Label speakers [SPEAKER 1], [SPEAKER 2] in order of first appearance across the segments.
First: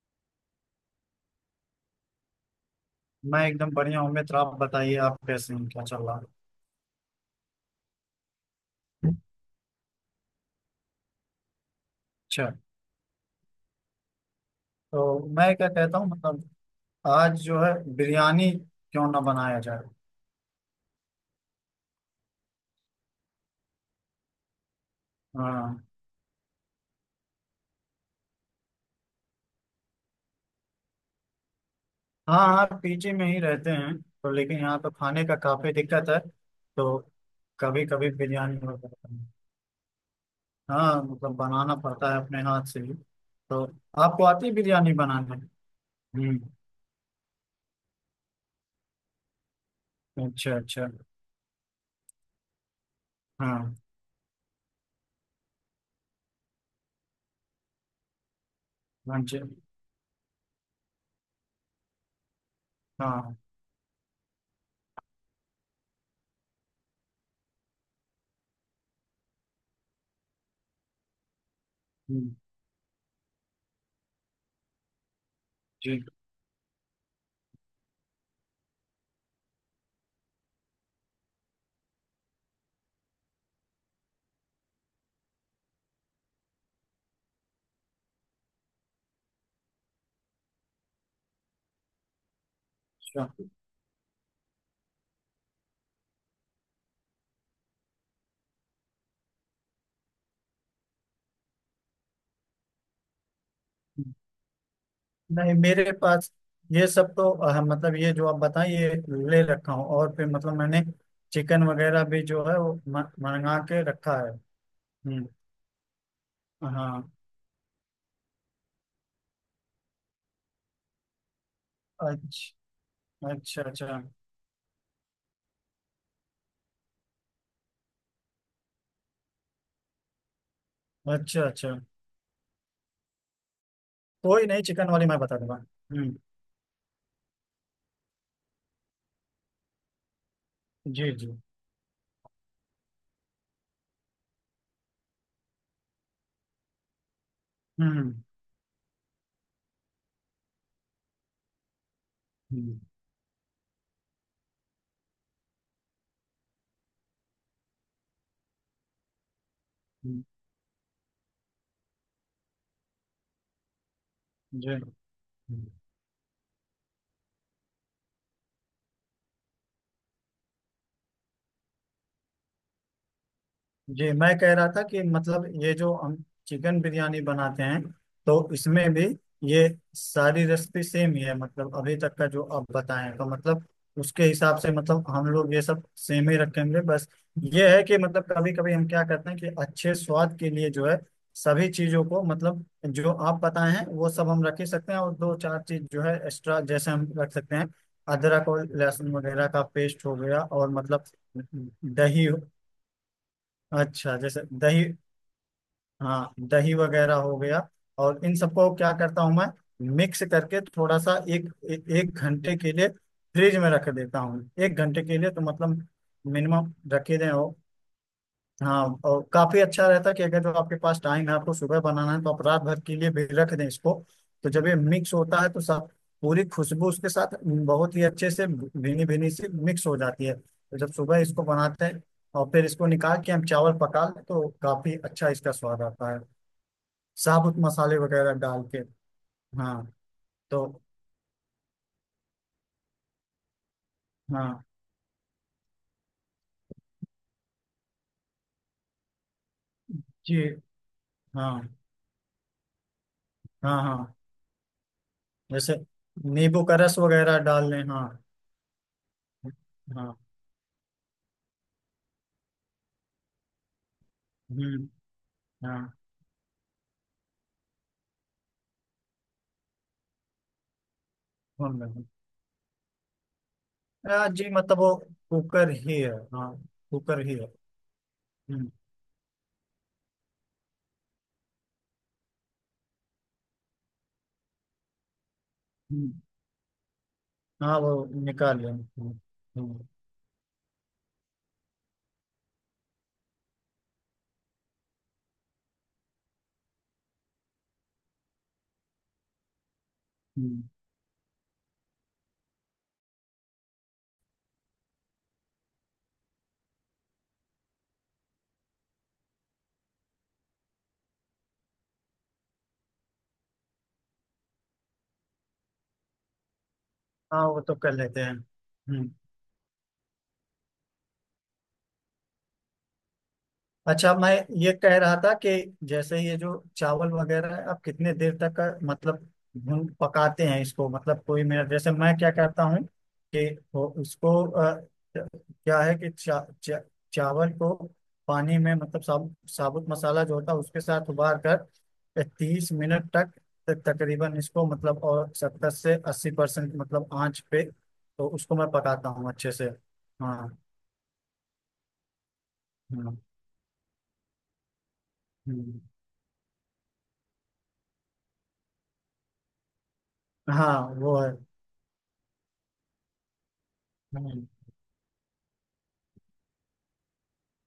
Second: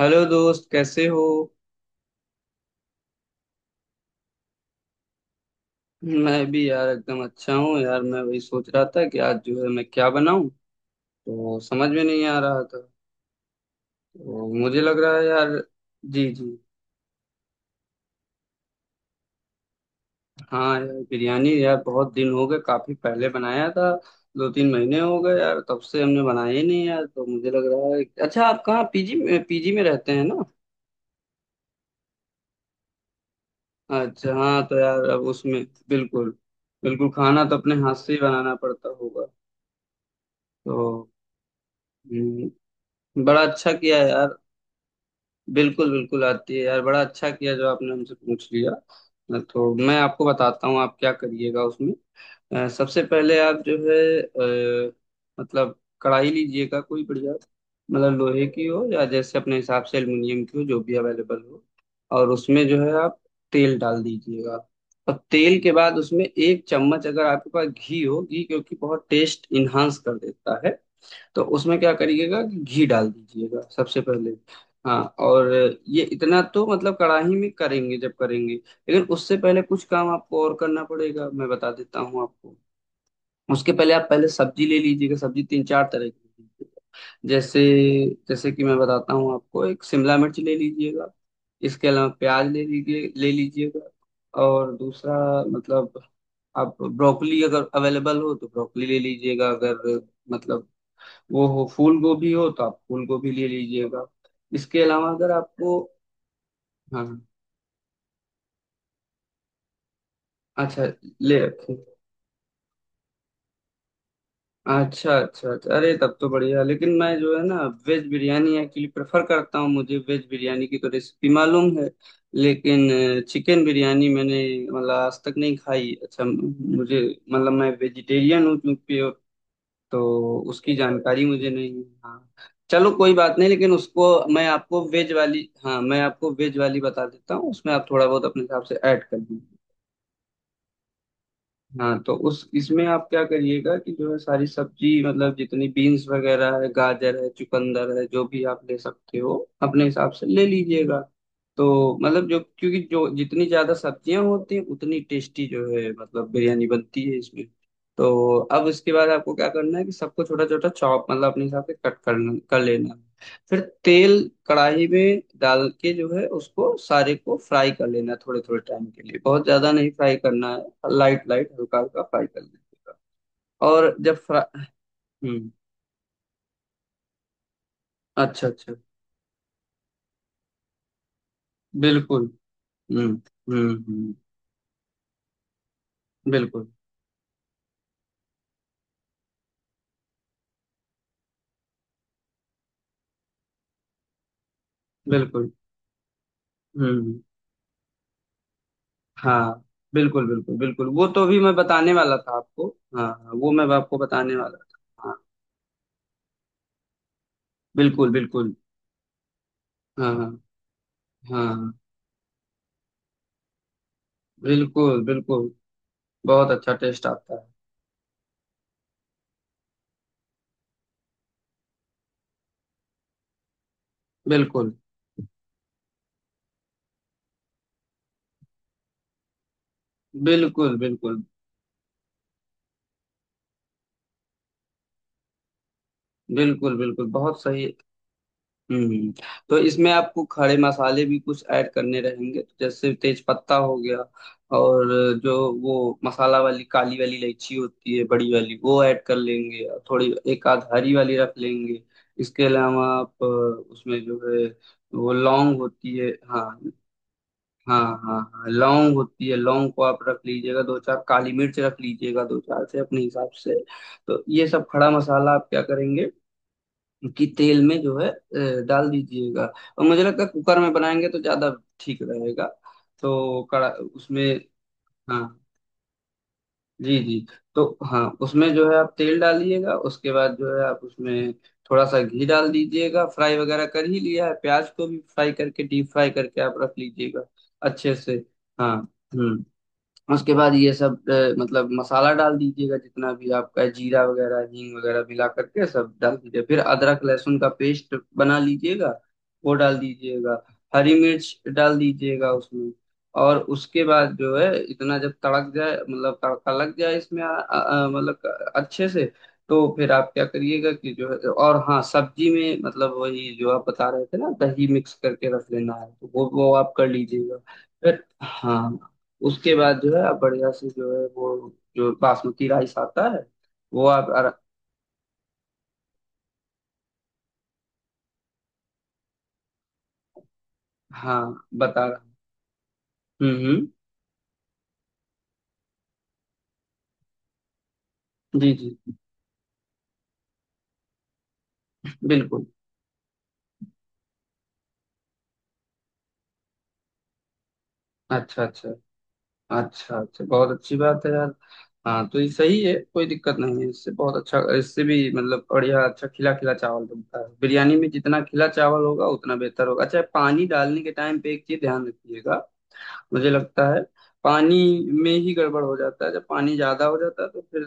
[SPEAKER 1] Hello दोस्त, कैसे हो।
[SPEAKER 2] मैं एकदम बढ़िया हूँ मित्र। आप बताइए, आप कैसे हैं? क्या चल रहा
[SPEAKER 1] मैं भी यार एकदम अच्छा हूँ यार। मैं वही सोच रहा था
[SPEAKER 2] है?
[SPEAKER 1] कि आज जो है मैं क्या बनाऊं, तो समझ में नहीं आ
[SPEAKER 2] अच्छा।
[SPEAKER 1] रहा था। तो मुझे लग रहा
[SPEAKER 2] तो
[SPEAKER 1] है
[SPEAKER 2] मैं
[SPEAKER 1] यार।
[SPEAKER 2] क्या कहता हूँ,
[SPEAKER 1] जी
[SPEAKER 2] मतलब
[SPEAKER 1] जी।
[SPEAKER 2] आज जो है बिरयानी क्यों ना बनाया जाए।
[SPEAKER 1] हाँ यार, बिरयानी यार बहुत दिन हो गए, काफी पहले बनाया था। दो तीन महीने हो गए यार, तब
[SPEAKER 2] हाँ,
[SPEAKER 1] से हमने बनाया ही नहीं यार, तो मुझे लग रहा है। अच्छा आप कहाँ, पीजी में रहते हैं ना।
[SPEAKER 2] हाँ। हाँ, पीजी में ही रहते हैं। तो
[SPEAKER 1] अच्छा
[SPEAKER 2] लेकिन
[SPEAKER 1] हाँ, तो
[SPEAKER 2] यहाँ तो
[SPEAKER 1] यार अब
[SPEAKER 2] खाने का
[SPEAKER 1] उसमें
[SPEAKER 2] काफी दिक्कत है।
[SPEAKER 1] बिल्कुल,
[SPEAKER 2] तो
[SPEAKER 1] बिल्कुल खाना तो अपने
[SPEAKER 2] कभी
[SPEAKER 1] हाथ
[SPEAKER 2] कभी
[SPEAKER 1] से ही बनाना
[SPEAKER 2] बिरयानी हो
[SPEAKER 1] पड़ता
[SPEAKER 2] जाता
[SPEAKER 1] होगा।
[SPEAKER 2] है। हाँ,
[SPEAKER 1] तो
[SPEAKER 2] मतलब बनाना पड़ता है अपने हाथ
[SPEAKER 1] हम्म,
[SPEAKER 2] से ही।
[SPEAKER 1] बड़ा
[SPEAKER 2] तो
[SPEAKER 1] अच्छा किया
[SPEAKER 2] आपको
[SPEAKER 1] यार।
[SPEAKER 2] आती है बिरयानी बनाने?
[SPEAKER 1] बिल्कुल बिल्कुल
[SPEAKER 2] हम्म।
[SPEAKER 1] आती है यार, बड़ा अच्छा किया जो आपने हमसे पूछ लिया। तो मैं आपको
[SPEAKER 2] अच्छा,
[SPEAKER 1] बताता हूँ
[SPEAKER 2] अच्छा।
[SPEAKER 1] आप क्या करिएगा उसमें। सबसे पहले आप
[SPEAKER 2] हाँ।
[SPEAKER 1] जो है, मतलब कढ़ाई लीजिएगा कोई बढ़िया। मतलब लोहे की हो, या
[SPEAKER 2] हाँ
[SPEAKER 1] जैसे
[SPEAKER 2] जी।
[SPEAKER 1] अपने हिसाब से एल्युमिनियम की हो, जो भी अवेलेबल हो। और उसमें जो है आप
[SPEAKER 2] हाँ।
[SPEAKER 1] तेल डाल दीजिएगा। और तेल के बाद उसमें एक चम्मच, अगर आपके पास घी हो, घी क्योंकि बहुत टेस्ट इन्हांस कर देता है, तो उसमें क्या
[SPEAKER 2] हम्म।
[SPEAKER 1] करिएगा कि घी डाल दीजिएगा सबसे पहले। हाँ। और ये
[SPEAKER 2] जी।
[SPEAKER 1] इतना तो मतलब कढ़ाई में करेंगे जब करेंगे, लेकिन उससे पहले कुछ काम आपको और करना पड़ेगा, मैं बता देता हूँ आपको। उसके पहले आप पहले सब्जी ले लीजिएगा, सब्जी तीन चार तरह की ले लीजिएगा। जैसे, जैसे कि मैं बताता हूँ आपको, एक शिमला मिर्च ले लीजिएगा। इसके अलावा प्याज ले लीजिए
[SPEAKER 2] अच्छा।
[SPEAKER 1] ले लीजिएगा और दूसरा, मतलब आप ब्रोकली अगर अवेलेबल हो तो ब्रोकली ले लीजिएगा। अगर मतलब वो हो, फूल गोभी हो तो आप फूल गोभी ले लीजिएगा। इसके अलावा अगर
[SPEAKER 2] नहीं,
[SPEAKER 1] आपको,
[SPEAKER 2] मेरे पास ये
[SPEAKER 1] हाँ
[SPEAKER 2] सब
[SPEAKER 1] हाँ,
[SPEAKER 2] तो मतलब ये जो आप बताएं ये ले रखा हूँ। और फिर मतलब मैंने
[SPEAKER 1] अच्छा ले
[SPEAKER 2] चिकन
[SPEAKER 1] रखे।
[SPEAKER 2] वगैरह भी जो है वो मंगा के रखा है।
[SPEAKER 1] अच्छा
[SPEAKER 2] हम्म।
[SPEAKER 1] अच्छा अच्छा, अरे तब तो बढ़िया, लेकिन
[SPEAKER 2] हाँ।
[SPEAKER 1] मैं जो है ना वेज बिरयानी एक्चुअली प्रेफर करता हूँ। मुझे वेज बिरयानी की तो रेसिपी मालूम है,
[SPEAKER 2] अच्छा,
[SPEAKER 1] लेकिन
[SPEAKER 2] अच्छा,
[SPEAKER 1] चिकन
[SPEAKER 2] अच्छा।
[SPEAKER 1] बिरयानी मैंने मतलब आज तक नहीं खाई। अच्छा मुझे, मतलब मैं वेजिटेरियन हूँ क्योंकि, तो उसकी जानकारी
[SPEAKER 2] अच्छा,
[SPEAKER 1] मुझे
[SPEAKER 2] अच्छा।
[SPEAKER 1] नहीं है। हाँ चलो कोई बात नहीं, लेकिन उसको मैं
[SPEAKER 2] कोई नहीं,
[SPEAKER 1] आपको
[SPEAKER 2] चिकन वाली
[SPEAKER 1] वेज
[SPEAKER 2] मैं बता
[SPEAKER 1] वाली,
[SPEAKER 2] दूंगा।
[SPEAKER 1] हाँ मैं
[SPEAKER 2] हम्म।
[SPEAKER 1] आपको वेज वाली बता देता हूँ, उसमें आप थोड़ा बहुत अपने हिसाब से ऐड कर दीजिए।
[SPEAKER 2] जी जी।
[SPEAKER 1] हाँ तो उस इसमें आप क्या करिएगा कि जो है सारी सब्जी, मतलब जितनी बीन्स वगैरह है, गाजर है, चुकंदर है,
[SPEAKER 2] हम्म।
[SPEAKER 1] जो भी आप ले सकते हो, अपने हिसाब से ले लीजिएगा। तो मतलब जो, क्योंकि
[SPEAKER 2] हम्म।
[SPEAKER 1] जो जितनी ज्यादा सब्जियां होती हैं उतनी टेस्टी जो है मतलब बिरयानी बनती है इसमें। तो अब इसके बाद आपको क्या करना है कि
[SPEAKER 2] हम्म।
[SPEAKER 1] सबको छोटा छोटा चॉप, मतलब अपने हिसाब से कट करना, कर लेना है। फिर तेल
[SPEAKER 2] जी
[SPEAKER 1] कढ़ाई में डाल के जो है उसको सारे को फ्राई कर लेना है थोड़े थोड़े टाइम के लिए, बहुत ज्यादा नहीं फ्राई करना है, लाइट लाइट हल्का हल्का फ्राई कर लेना है। और
[SPEAKER 2] जी।
[SPEAKER 1] जब
[SPEAKER 2] मैं
[SPEAKER 1] फ्रा
[SPEAKER 2] कह रहा था कि मतलब
[SPEAKER 1] हम्म।
[SPEAKER 2] ये जो हम चिकन बिरयानी बनाते हैं
[SPEAKER 1] अच्छा
[SPEAKER 2] तो
[SPEAKER 1] अच्छा।
[SPEAKER 2] इसमें भी ये सारी रेसिपी सेम ही है। मतलब अभी तक का
[SPEAKER 1] बिल्कुल।
[SPEAKER 2] जो आप
[SPEAKER 1] हम्म
[SPEAKER 2] बताएं तो मतलब
[SPEAKER 1] हम्म।
[SPEAKER 2] उसके हिसाब से मतलब हम लोग ये सब सेम ही
[SPEAKER 1] बिल्कुल
[SPEAKER 2] रखेंगे। बस ये है कि मतलब कभी कभी हम क्या करते हैं कि अच्छे स्वाद के लिए जो है सभी चीजों को, मतलब जो आप बताए हैं वो सब हम रख ही सकते हैं, और दो
[SPEAKER 1] बिल्कुल।
[SPEAKER 2] चार चीज जो है एक्स्ट्रा जैसे हम
[SPEAKER 1] हम्म।
[SPEAKER 2] रख सकते हैं। अदरक और लहसुन वगैरह का
[SPEAKER 1] हाँ।
[SPEAKER 2] पेस्ट हो
[SPEAKER 1] बिल्कुल
[SPEAKER 2] गया,
[SPEAKER 1] बिल्कुल
[SPEAKER 2] और
[SPEAKER 1] बिल्कुल,
[SPEAKER 2] मतलब
[SPEAKER 1] वो तो भी मैं बताने वाला
[SPEAKER 2] दही।
[SPEAKER 1] था आपको। हाँ हाँ, वो मैं आपको
[SPEAKER 2] अच्छा,
[SPEAKER 1] बताने
[SPEAKER 2] जैसे
[SPEAKER 1] वाला था।
[SPEAKER 2] दही।
[SPEAKER 1] हाँ।
[SPEAKER 2] हाँ, दही वगैरह हो गया।
[SPEAKER 1] बिल्कुल
[SPEAKER 2] और इन
[SPEAKER 1] बिल्कुल।
[SPEAKER 2] सबको क्या करता हूँ मैं,
[SPEAKER 1] हाँ
[SPEAKER 2] मिक्स
[SPEAKER 1] हाँ
[SPEAKER 2] करके थोड़ा सा
[SPEAKER 1] हाँ।
[SPEAKER 2] एक घंटे के लिए फ्रिज में रख देता हूँ। एक
[SPEAKER 1] बिल्कुल
[SPEAKER 2] घंटे के लिए तो
[SPEAKER 1] बिल्कुल,
[SPEAKER 2] मतलब
[SPEAKER 1] बहुत
[SPEAKER 2] मिनिमम
[SPEAKER 1] अच्छा टेस्ट
[SPEAKER 2] रखे दें
[SPEAKER 1] आता है।
[SPEAKER 2] हो। हाँ, और काफी अच्छा रहता है कि अगर जो आपके पास टाइम है आपको सुबह बनाना है तो आप रात भर के लिए भी रख दें इसको। तो जब
[SPEAKER 1] बिल्कुल
[SPEAKER 2] ये मिक्स होता है तो सब पूरी खुशबू उसके साथ बहुत ही अच्छे से भीनी भीनी सी मिक्स हो जाती है,
[SPEAKER 1] बिल्कुल
[SPEAKER 2] तो जब सुबह
[SPEAKER 1] बिल्कुल।
[SPEAKER 2] इसको बनाते हैं और फिर इसको निकाल के हम चावल पका लें तो काफी अच्छा इसका स्वाद आता है,
[SPEAKER 1] बिल्कुल बिल्कुल, बहुत
[SPEAKER 2] साबुत
[SPEAKER 1] सही।
[SPEAKER 2] मसाले वगैरह डाल के।
[SPEAKER 1] हम्म। तो
[SPEAKER 2] हाँ।
[SPEAKER 1] इसमें आपको खड़े
[SPEAKER 2] तो
[SPEAKER 1] मसाले भी कुछ ऐड करने रहेंगे, तो जैसे तेज पत्ता हो गया,
[SPEAKER 2] हाँ।
[SPEAKER 1] और जो, वो मसाला वाली काली वाली इलायची होती है बड़ी वाली, वो ऐड कर लेंगे, और थोड़ी
[SPEAKER 2] जी।
[SPEAKER 1] एक आध हरी वाली रख
[SPEAKER 2] हाँ।
[SPEAKER 1] लेंगे। इसके अलावा आप
[SPEAKER 2] हाँ।
[SPEAKER 1] उसमें
[SPEAKER 2] हाँ।
[SPEAKER 1] जो है वो लौंग
[SPEAKER 2] जैसे
[SPEAKER 1] होती है, हाँ।
[SPEAKER 2] नींबू का रस वगैरह डाल
[SPEAKER 1] हाँ
[SPEAKER 2] लें। हाँ।
[SPEAKER 1] हाँ हाँ, लौंग होती है, लौंग को आप
[SPEAKER 2] हाँ।
[SPEAKER 1] रख लीजिएगा, दो चार काली मिर्च रख लीजिएगा, दो चार से अपने हिसाब से। तो ये सब
[SPEAKER 2] हम्म।
[SPEAKER 1] खड़ा मसाला आप क्या
[SPEAKER 2] हाँ।
[SPEAKER 1] करेंगे कि तेल में जो है डाल दीजिएगा। और मुझे लगता है कुकर में बनाएंगे तो ज्यादा
[SPEAKER 2] हाँ।
[SPEAKER 1] ठीक रहेगा। तो कड़ा उसमें,
[SPEAKER 2] हाँ जी, मतलब वो
[SPEAKER 1] हाँ
[SPEAKER 2] कुकर ही है। हाँ,
[SPEAKER 1] जी जी।
[SPEAKER 2] कुकर ही है।
[SPEAKER 1] तो हाँ, उसमें जो
[SPEAKER 2] हम्म।
[SPEAKER 1] है आप तेल डालिएगा, उसके बाद जो है आप उसमें थोड़ा सा घी डाल दीजिएगा। फ्राई वगैरह कर ही लिया है, प्याज को भी फ्राई करके, डीप फ्राई
[SPEAKER 2] हम्म,
[SPEAKER 1] करके आप रख लीजिएगा
[SPEAKER 2] हाँ वो
[SPEAKER 1] अच्छे से।
[SPEAKER 2] निकाल लें।
[SPEAKER 1] हाँ।
[SPEAKER 2] हम्म।
[SPEAKER 1] हम्म।
[SPEAKER 2] हम्म।
[SPEAKER 1] उसके बाद ये सब मतलब मसाला डाल दीजिएगा, जितना भी आपका जीरा वगैरह, हींग वगैरह मिला करके सब डाल दीजिए। फिर अदरक लहसुन का पेस्ट बना लीजिएगा, वो डाल दीजिएगा।
[SPEAKER 2] हम्म।
[SPEAKER 1] हरी मिर्च डाल दीजिएगा उसमें। और उसके बाद जो है इतना जब तड़क जाए, मतलब तड़का लग जाए इसमें मतलब अच्छे से। तो फिर आप क्या करिएगा कि जो है, और हाँ, सब्जी में मतलब वही जो आप बता रहे थे ना, दही मिक्स करके रख लेना है, तो वो आप कर लीजिएगा।
[SPEAKER 2] हाँ, वो तो कर
[SPEAKER 1] फिर
[SPEAKER 2] लेते हैं।
[SPEAKER 1] हाँ,
[SPEAKER 2] हम्म।
[SPEAKER 1] उसके बाद जो है आप बढ़िया से जो है वो जो बासमती राइस आता है वो आप
[SPEAKER 2] अच्छा, मैं ये कह रहा था कि जैसे ये जो चावल वगैरह है आप कितने देर तक का मतलब भून पकाते हैं इसको?
[SPEAKER 1] हाँ
[SPEAKER 2] मतलब कोई मेरा
[SPEAKER 1] बता
[SPEAKER 2] जैसे
[SPEAKER 1] रहा हूँ।
[SPEAKER 2] मैं क्या करता हूँ
[SPEAKER 1] हम्म
[SPEAKER 2] कि
[SPEAKER 1] हम्म,
[SPEAKER 2] वो क्या है कि चा, चा, चावल को
[SPEAKER 1] जी
[SPEAKER 2] पानी में,
[SPEAKER 1] जी।
[SPEAKER 2] मतलब साबुत साबुत मसाला जो होता है उसके साथ उबाल कर
[SPEAKER 1] बिल्कुल।
[SPEAKER 2] 30 मिनट तक तक तकरीबन इसको, मतलब और 70 से 80% मतलब आंच पे तो
[SPEAKER 1] अच्छा
[SPEAKER 2] उसको
[SPEAKER 1] अच्छा
[SPEAKER 2] मैं पकाता हूँ अच्छे से।
[SPEAKER 1] अच्छा अच्छा, बहुत
[SPEAKER 2] हाँ।
[SPEAKER 1] अच्छी बात है यार। हाँ तो ये सही है, कोई
[SPEAKER 2] हाँ।
[SPEAKER 1] दिक्कत नहीं है इससे, बहुत अच्छा, इससे भी मतलब
[SPEAKER 2] हम्म,
[SPEAKER 1] बढ़िया अच्छा खिला खिला चावल बनता है। बिरयानी में जितना खिला चावल होगा उतना बेहतर होगा। अच्छा, पानी
[SPEAKER 2] हाँ
[SPEAKER 1] डालने के
[SPEAKER 2] वो
[SPEAKER 1] टाइम पे एक चीज ध्यान रखिएगा, मुझे लगता है
[SPEAKER 2] है।
[SPEAKER 1] पानी में ही गड़बड़ हो जाता है, जब पानी ज्यादा हो जाता है तो फिर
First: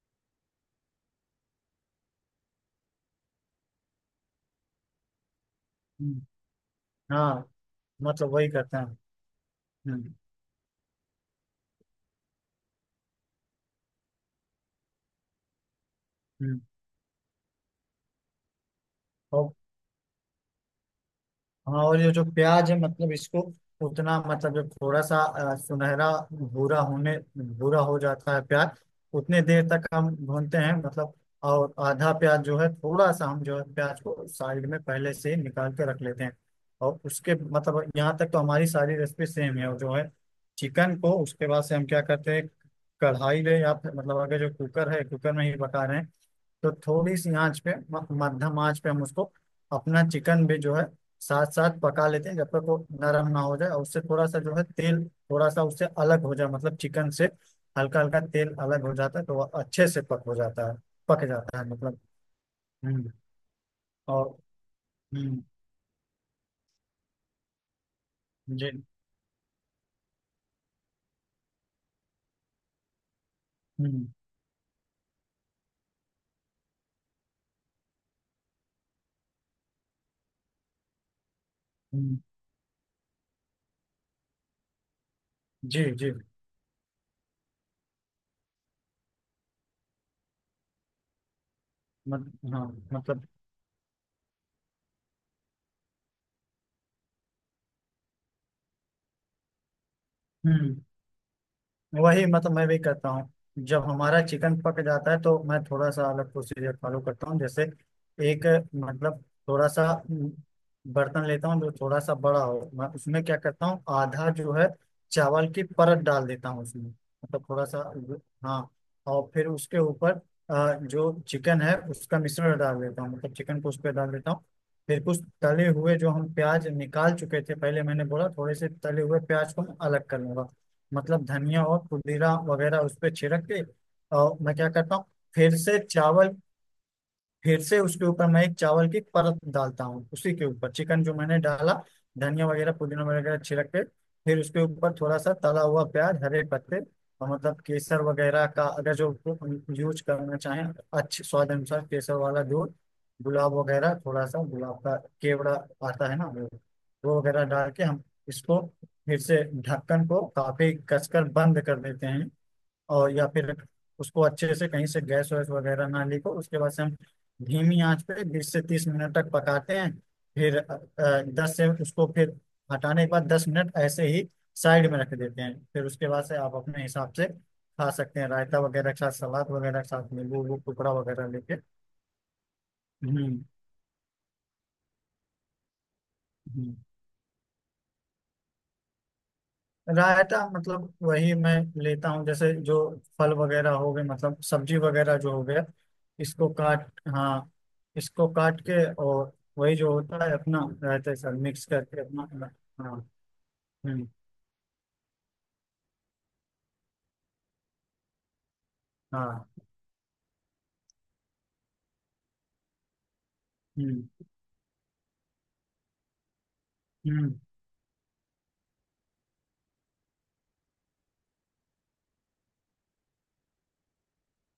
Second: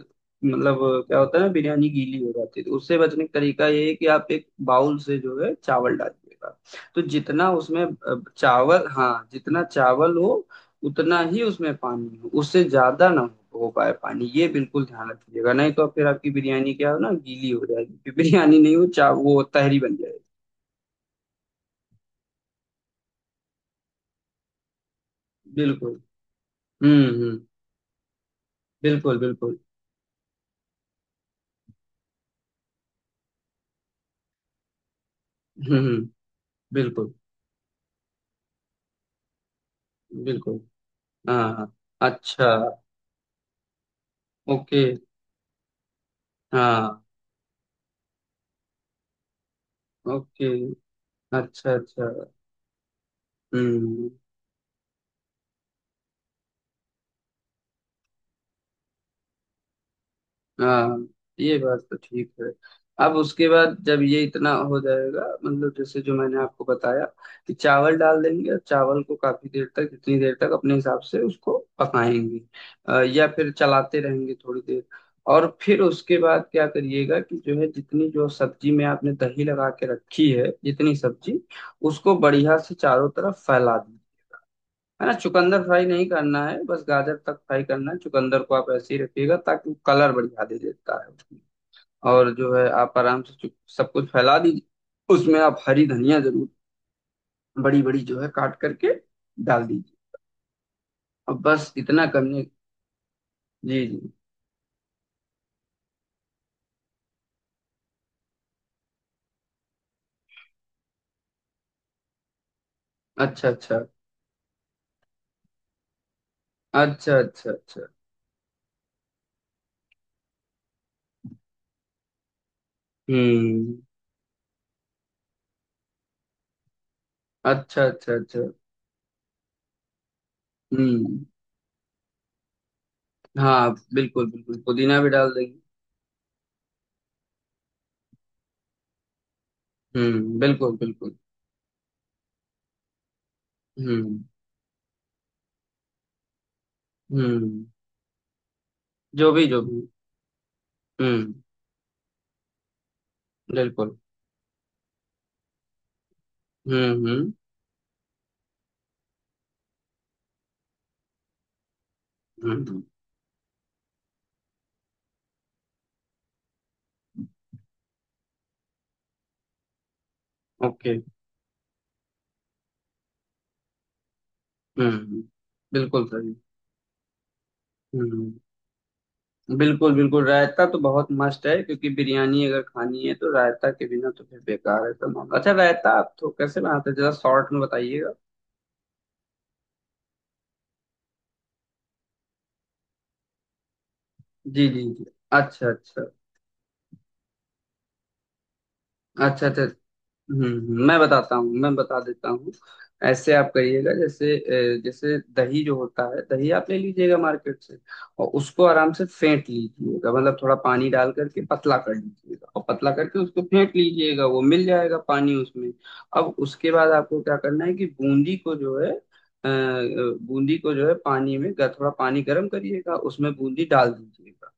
[SPEAKER 1] मतलब क्या होता है ना, बिरयानी गीली हो जाती है। तो उससे बचने का तरीका ये है कि आप एक बाउल से जो है चावल
[SPEAKER 2] हम्म,
[SPEAKER 1] डालिएगा, तो
[SPEAKER 2] हाँ
[SPEAKER 1] जितना उसमें
[SPEAKER 2] मतलब वही करते
[SPEAKER 1] चावल,
[SPEAKER 2] हैं।
[SPEAKER 1] हाँ जितना
[SPEAKER 2] हम्म।
[SPEAKER 1] चावल हो उतना ही उसमें पानी हो, उससे ज्यादा ना हो पाए पानी, ये बिल्कुल ध्यान रखिएगा। नहीं तो फिर आपकी
[SPEAKER 2] हम्म।
[SPEAKER 1] बिरयानी क्या हो ना, गीली हो जाएगी, फिर बिरयानी नहीं हो, चा वो
[SPEAKER 2] और
[SPEAKER 1] तहरी बन जाएगी।
[SPEAKER 2] हाँ, और ये जो प्याज है मतलब इसको उतना मतलब जब थोड़ा सा
[SPEAKER 1] बिल्कुल।
[SPEAKER 2] सुनहरा भूरा होने
[SPEAKER 1] हम्म।
[SPEAKER 2] भूरा हो जाता है प्याज
[SPEAKER 1] बिल्कुल
[SPEAKER 2] उतने
[SPEAKER 1] बिल्कुल।
[SPEAKER 2] देर तक हम भूनते हैं, मतलब। और आधा प्याज जो है थोड़ा सा हम जो है प्याज को साइड में पहले से ही निकाल के रख
[SPEAKER 1] हम्म।
[SPEAKER 2] लेते हैं। और
[SPEAKER 1] बिल्कुल
[SPEAKER 2] उसके मतलब यहाँ तक तो हमारी सारी रेसिपी सेम है। और जो है
[SPEAKER 1] बिल्कुल।
[SPEAKER 2] चिकन को उसके बाद
[SPEAKER 1] हाँ
[SPEAKER 2] से हम क्या करते
[SPEAKER 1] अच्छा।
[SPEAKER 2] हैं, कढ़ाई ले या फिर मतलब अगर जो
[SPEAKER 1] ओके।
[SPEAKER 2] कुकर है कुकर में ही पका रहे हैं तो
[SPEAKER 1] हाँ।
[SPEAKER 2] थोड़ी सी आंच पे मध्यम आंच पे हम उसको अपना चिकन
[SPEAKER 1] ओके।
[SPEAKER 2] भी जो है साथ
[SPEAKER 1] अच्छा
[SPEAKER 2] साथ पका
[SPEAKER 1] अच्छा।
[SPEAKER 2] लेते हैं जब तक वो नरम ना हो जाए, और उससे
[SPEAKER 1] हम्म।
[SPEAKER 2] थोड़ा सा जो है तेल थोड़ा सा उससे अलग हो जाए, मतलब चिकन से हल्का हल्का तेल अलग हो जाता है तो वह अच्छे से पक हो जाता है,
[SPEAKER 1] हाँ
[SPEAKER 2] पक
[SPEAKER 1] ये
[SPEAKER 2] जाता है
[SPEAKER 1] बात तो
[SPEAKER 2] मतलब।
[SPEAKER 1] ठीक है।
[SPEAKER 2] हम्म।
[SPEAKER 1] अब उसके बाद जब ये
[SPEAKER 2] और
[SPEAKER 1] इतना हो जाएगा,
[SPEAKER 2] हम्म।
[SPEAKER 1] मतलब जैसे जो मैंने आपको बताया कि चावल डाल देंगे, और
[SPEAKER 2] जी।
[SPEAKER 1] चावल को काफी देर तक, जितनी देर तक अपने हिसाब से उसको पकाएंगे, या फिर चलाते
[SPEAKER 2] हम्म।
[SPEAKER 1] रहेंगे थोड़ी देर। और फिर उसके बाद क्या करिएगा कि जो है जितनी जो सब्जी में आपने दही लगा के रखी है, जितनी सब्जी, उसको
[SPEAKER 2] हम्म,
[SPEAKER 1] बढ़िया से चारों तरफ फैला दीजिए। है ना, चुकंदर
[SPEAKER 2] जी
[SPEAKER 1] फ्राई नहीं
[SPEAKER 2] जी।
[SPEAKER 1] करना है, बस गाजर तक फ्राई करना है। चुकंदर को आप ऐसे ही रखिएगा ताकि वो कलर बढ़िया दे देता है उसमें।
[SPEAKER 2] मत,
[SPEAKER 1] और जो
[SPEAKER 2] हाँ,
[SPEAKER 1] है आप आराम
[SPEAKER 2] मतलब।
[SPEAKER 1] से सब कुछ फैला दीजिए। उसमें आप हरी धनिया जरूर, बड़ी बड़ी जो है काट करके डाल दीजिए।
[SPEAKER 2] हम्म,
[SPEAKER 1] अब बस इतना
[SPEAKER 2] वही
[SPEAKER 1] करने,
[SPEAKER 2] मतलब मैं भी करता हूँ। जब
[SPEAKER 1] जी जी।
[SPEAKER 2] हमारा चिकन पक जाता है तो मैं थोड़ा सा अलग प्रोसीजर फॉलो करता हूँ। जैसे एक, मतलब थोड़ा सा म, बर्तन लेता हूँ जो थोड़ा सा बड़ा हो, मैं उसमें क्या
[SPEAKER 1] अच्छा
[SPEAKER 2] करता
[SPEAKER 1] अच्छा
[SPEAKER 2] हूँ, आधा जो है चावल की परत डाल देता हूँ उसमें,
[SPEAKER 1] अच्छा
[SPEAKER 2] मतलब
[SPEAKER 1] अच्छा
[SPEAKER 2] थोड़ा सा
[SPEAKER 1] अच्छा।
[SPEAKER 2] जो- हाँ। और फिर उसके ऊपर जो चिकन है उसका मिश्रण डाल देता हूँ, मतलब चिकन को
[SPEAKER 1] हम्म।
[SPEAKER 2] उस पर डाल देता हूँ। फिर कुछ तले हुए जो हम प्याज निकाल चुके थे, पहले
[SPEAKER 1] अच्छा
[SPEAKER 2] मैंने
[SPEAKER 1] अच्छा
[SPEAKER 2] बोला
[SPEAKER 1] अच्छा।
[SPEAKER 2] थोड़े से तले हुए प्याज को मैं अलग कर लूंगा,
[SPEAKER 1] हम्म।
[SPEAKER 2] मतलब धनिया और पुदीना वगैरह उस पे छिड़क के।
[SPEAKER 1] हाँ बिल्कुल
[SPEAKER 2] और मैं
[SPEAKER 1] बिल्कुल,
[SPEAKER 2] क्या करता
[SPEAKER 1] पुदीना
[SPEAKER 2] हूँ
[SPEAKER 1] भी डाल
[SPEAKER 2] फिर
[SPEAKER 1] देंगे।
[SPEAKER 2] से चावल, फिर से उसके ऊपर मैं एक चावल की परत डालता हूँ, उसी के ऊपर
[SPEAKER 1] बिल्कुल
[SPEAKER 2] चिकन जो
[SPEAKER 1] बिल्कुल।
[SPEAKER 2] मैंने डाला, धनिया वगैरह पुदीना वगैरह छिड़क के,
[SPEAKER 1] हम्म
[SPEAKER 2] फिर उसके ऊपर थोड़ा सा तला हुआ प्याज, हरे पत्ते और मतलब
[SPEAKER 1] हम्म।
[SPEAKER 2] केसर वगैरह का अगर जो
[SPEAKER 1] जो भी जो भी।
[SPEAKER 2] यूज करना चाहें अच्छे
[SPEAKER 1] हम्म।
[SPEAKER 2] स्वाद अनुसार, केसर वाला दूध, गुलाब
[SPEAKER 1] बिल्कुल।
[SPEAKER 2] वगैरह, थोड़ा सा गुलाब का, केवड़ा आता है ना
[SPEAKER 1] हम्म
[SPEAKER 2] वो
[SPEAKER 1] हम्म
[SPEAKER 2] वगैरह डाल के हम इसको फिर से ढक्कन को काफी कसकर बंद कर देते हैं।
[SPEAKER 1] हम्म।
[SPEAKER 2] और या फिर उसको अच्छे से कहीं से गैस वैस वगैरह ना लीक हो, उसके बाद से हम धीमी आंच पे 20 से 30 मिनट तक पकाते हैं। फिर
[SPEAKER 1] ओके।
[SPEAKER 2] दस से उसको फिर हटाने के बाद 10 मिनट ऐसे ही
[SPEAKER 1] हम्म
[SPEAKER 2] साइड में रख
[SPEAKER 1] हम्म,
[SPEAKER 2] देते हैं। फिर
[SPEAKER 1] बिल्कुल
[SPEAKER 2] उसके बाद
[SPEAKER 1] सही।
[SPEAKER 2] से आप अपने हिसाब से खा
[SPEAKER 1] हम्म
[SPEAKER 2] सकते हैं
[SPEAKER 1] हम्म,
[SPEAKER 2] रायता वगैरह के साथ, सलाद वगैरह के
[SPEAKER 1] बिल्कुल
[SPEAKER 2] साथ,
[SPEAKER 1] बिल्कुल।
[SPEAKER 2] नींबू वूबू
[SPEAKER 1] रायता तो
[SPEAKER 2] टुकड़ा
[SPEAKER 1] बहुत
[SPEAKER 2] वगैरह
[SPEAKER 1] मस्त है
[SPEAKER 2] लेके।
[SPEAKER 1] क्योंकि बिरयानी अगर खानी है तो
[SPEAKER 2] हम्म।
[SPEAKER 1] रायता के बिना तो फिर बेकार है, तो मामला। अच्छा रायता आप तो कैसे
[SPEAKER 2] हम्म।
[SPEAKER 1] बनाते हैं, जरा शॉर्ट में बताइएगा।
[SPEAKER 2] रायता मतलब वही मैं लेता हूँ, जैसे जो फल वगैरह हो गए, मतलब
[SPEAKER 1] जी
[SPEAKER 2] सब्जी
[SPEAKER 1] जी जी।
[SPEAKER 2] वगैरह जो हो गया
[SPEAKER 1] अच्छा अच्छा
[SPEAKER 2] इसको काट, हाँ इसको काट के, और
[SPEAKER 1] अच्छा अच्छा।
[SPEAKER 2] वही जो होता है अपना
[SPEAKER 1] मैं
[SPEAKER 2] रायते सर
[SPEAKER 1] बताता हूँ,
[SPEAKER 2] मिक्स
[SPEAKER 1] मैं बता
[SPEAKER 2] करके अपना।
[SPEAKER 1] देता हूँ।
[SPEAKER 2] हाँ।
[SPEAKER 1] ऐसे आप करिएगा,
[SPEAKER 2] हम्म।
[SPEAKER 1] जैसे जैसे दही जो होता है, दही आप ले लीजिएगा मार्केट से, और उसको आराम से
[SPEAKER 2] हाँ।
[SPEAKER 1] फेंट लीजिएगा। मतलब थोड़ा पानी डाल करके पतला कर लीजिएगा, और पतला करके उसको फेंट
[SPEAKER 2] हम्म।
[SPEAKER 1] लीजिएगा, वो मिल जाएगा पानी उसमें। अब उसके बाद आपको
[SPEAKER 2] हम्म।
[SPEAKER 1] क्या करना है कि बूंदी को जो है बूंदी को जो है पानी में, थोड़ा पानी गर्म करिएगा, उसमें बूंदी डाल दीजिएगा।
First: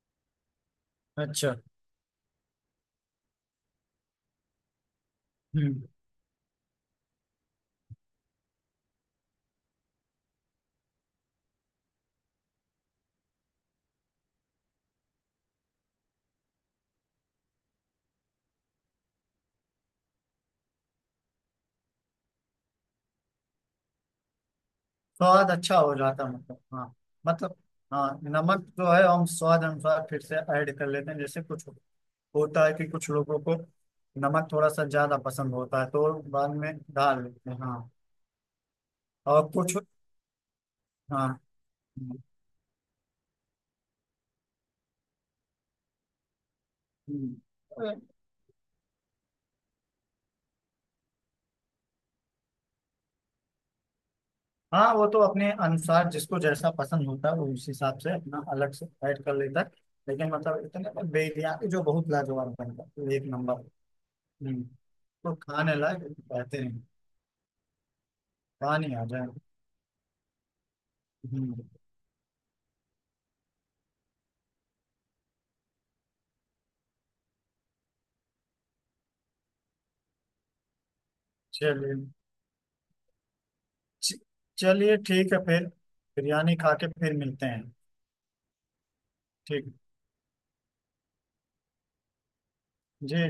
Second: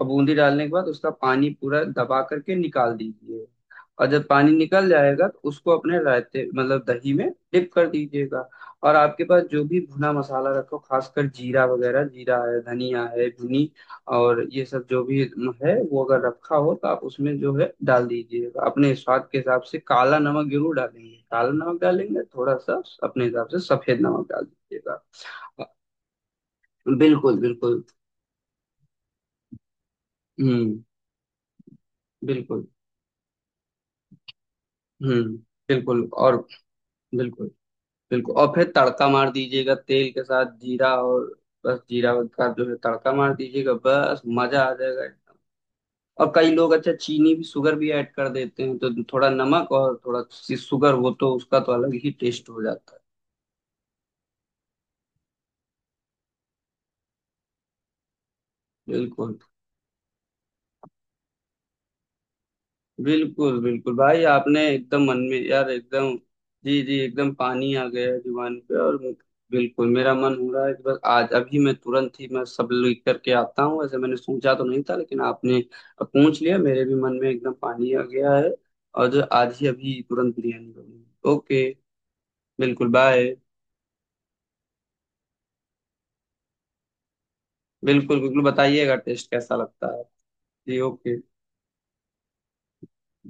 [SPEAKER 1] और बूंदी डालने के बाद उसका पानी
[SPEAKER 2] अच्छा।
[SPEAKER 1] पूरा दबा करके निकाल दीजिए। और जब पानी निकल जाएगा तो उसको
[SPEAKER 2] हम्म।
[SPEAKER 1] अपने रायते, मतलब दही में डिप कर दीजिएगा। और आपके पास जो भी भुना मसाला रखो, खासकर जीरा वगैरह, जीरा है, धनिया है, भुनी, और ये सब जो भी है, वो अगर रखा हो तो आप उसमें जो है डाल दीजिएगा। अपने स्वाद के हिसाब से काला नमक जरूर डालेंगे, काला नमक डालेंगे थोड़ा सा, अपने हिसाब से सफेद नमक डाल दीजिएगा।
[SPEAKER 2] स्वाद अच्छा हो जाता मतलब, हाँ
[SPEAKER 1] बिल्कुल
[SPEAKER 2] मतलब।
[SPEAKER 1] बिल्कुल।
[SPEAKER 2] हाँ, नमक जो है हम स्वाद अनुसार फिर से ऐड
[SPEAKER 1] हम्म।
[SPEAKER 2] कर लेते हैं, जैसे कुछ होता
[SPEAKER 1] बिल्कुल।
[SPEAKER 2] है कि कुछ लोगों को नमक थोड़ा सा ज्यादा
[SPEAKER 1] हम्म।
[SPEAKER 2] पसंद होता है
[SPEAKER 1] बिल्कुल।
[SPEAKER 2] तो
[SPEAKER 1] और
[SPEAKER 2] बाद में डाल
[SPEAKER 1] बिल्कुल
[SPEAKER 2] लेते हैं। हाँ,
[SPEAKER 1] बिल्कुल, और फिर तड़का मार
[SPEAKER 2] और
[SPEAKER 1] दीजिएगा
[SPEAKER 2] कुछ।
[SPEAKER 1] तेल के साथ जीरा और,
[SPEAKER 2] हाँ।
[SPEAKER 1] बस जीरा का जो है तड़का मार दीजिएगा, बस मजा आ जाएगा एकदम। और कई लोग, अच्छा चीनी
[SPEAKER 2] हम्म,
[SPEAKER 1] भी, शुगर भी ऐड कर देते हैं, तो थोड़ा नमक और थोड़ा सी शुगर हो तो उसका तो अलग ही टेस्ट हो जाता है।
[SPEAKER 2] हाँ वो तो अपने अनुसार जिसको जैसा पसंद होता है वो उस हिसाब से अपना अलग से ऐड कर
[SPEAKER 1] बिल्कुल।
[SPEAKER 2] लेता है, लेकिन मतलब इतने बिरयानी जो बहुत लाजवाब बनता है, एक नंबर।
[SPEAKER 1] बिल्कुल बिल्कुल भाई, आपने
[SPEAKER 2] हम्म,
[SPEAKER 1] एकदम मन
[SPEAKER 2] तो
[SPEAKER 1] में यार
[SPEAKER 2] खाने लायक
[SPEAKER 1] एकदम।
[SPEAKER 2] कहते हैं।
[SPEAKER 1] जी जी एकदम पानी आ गया है जुबान पे।
[SPEAKER 2] पानी
[SPEAKER 1] और
[SPEAKER 2] आ जाए।
[SPEAKER 1] बिल्कुल, मेरा मन हो रहा है कि बस आज अभी
[SPEAKER 2] हम्म।
[SPEAKER 1] मैं तुरंत ही, मैं सब लिख करके आता हूँ। ऐसे मैंने सोचा तो नहीं था लेकिन आपने पूछ लिया, मेरे भी मन में एकदम पानी आ गया है, और जो आज ही अभी तुरंत बिरयानी बनी। ओके।
[SPEAKER 2] चलिए।
[SPEAKER 1] बिल्कुल बाय।
[SPEAKER 2] च- चलिए ठीक है, फिर बिरयानी खा के फिर मिलते हैं।
[SPEAKER 1] बिल्कुल बिल्कुल बताइएगा टेस्ट कैसा
[SPEAKER 2] ठीक।
[SPEAKER 1] लगता है। जी ओके।
[SPEAKER 2] जी जी।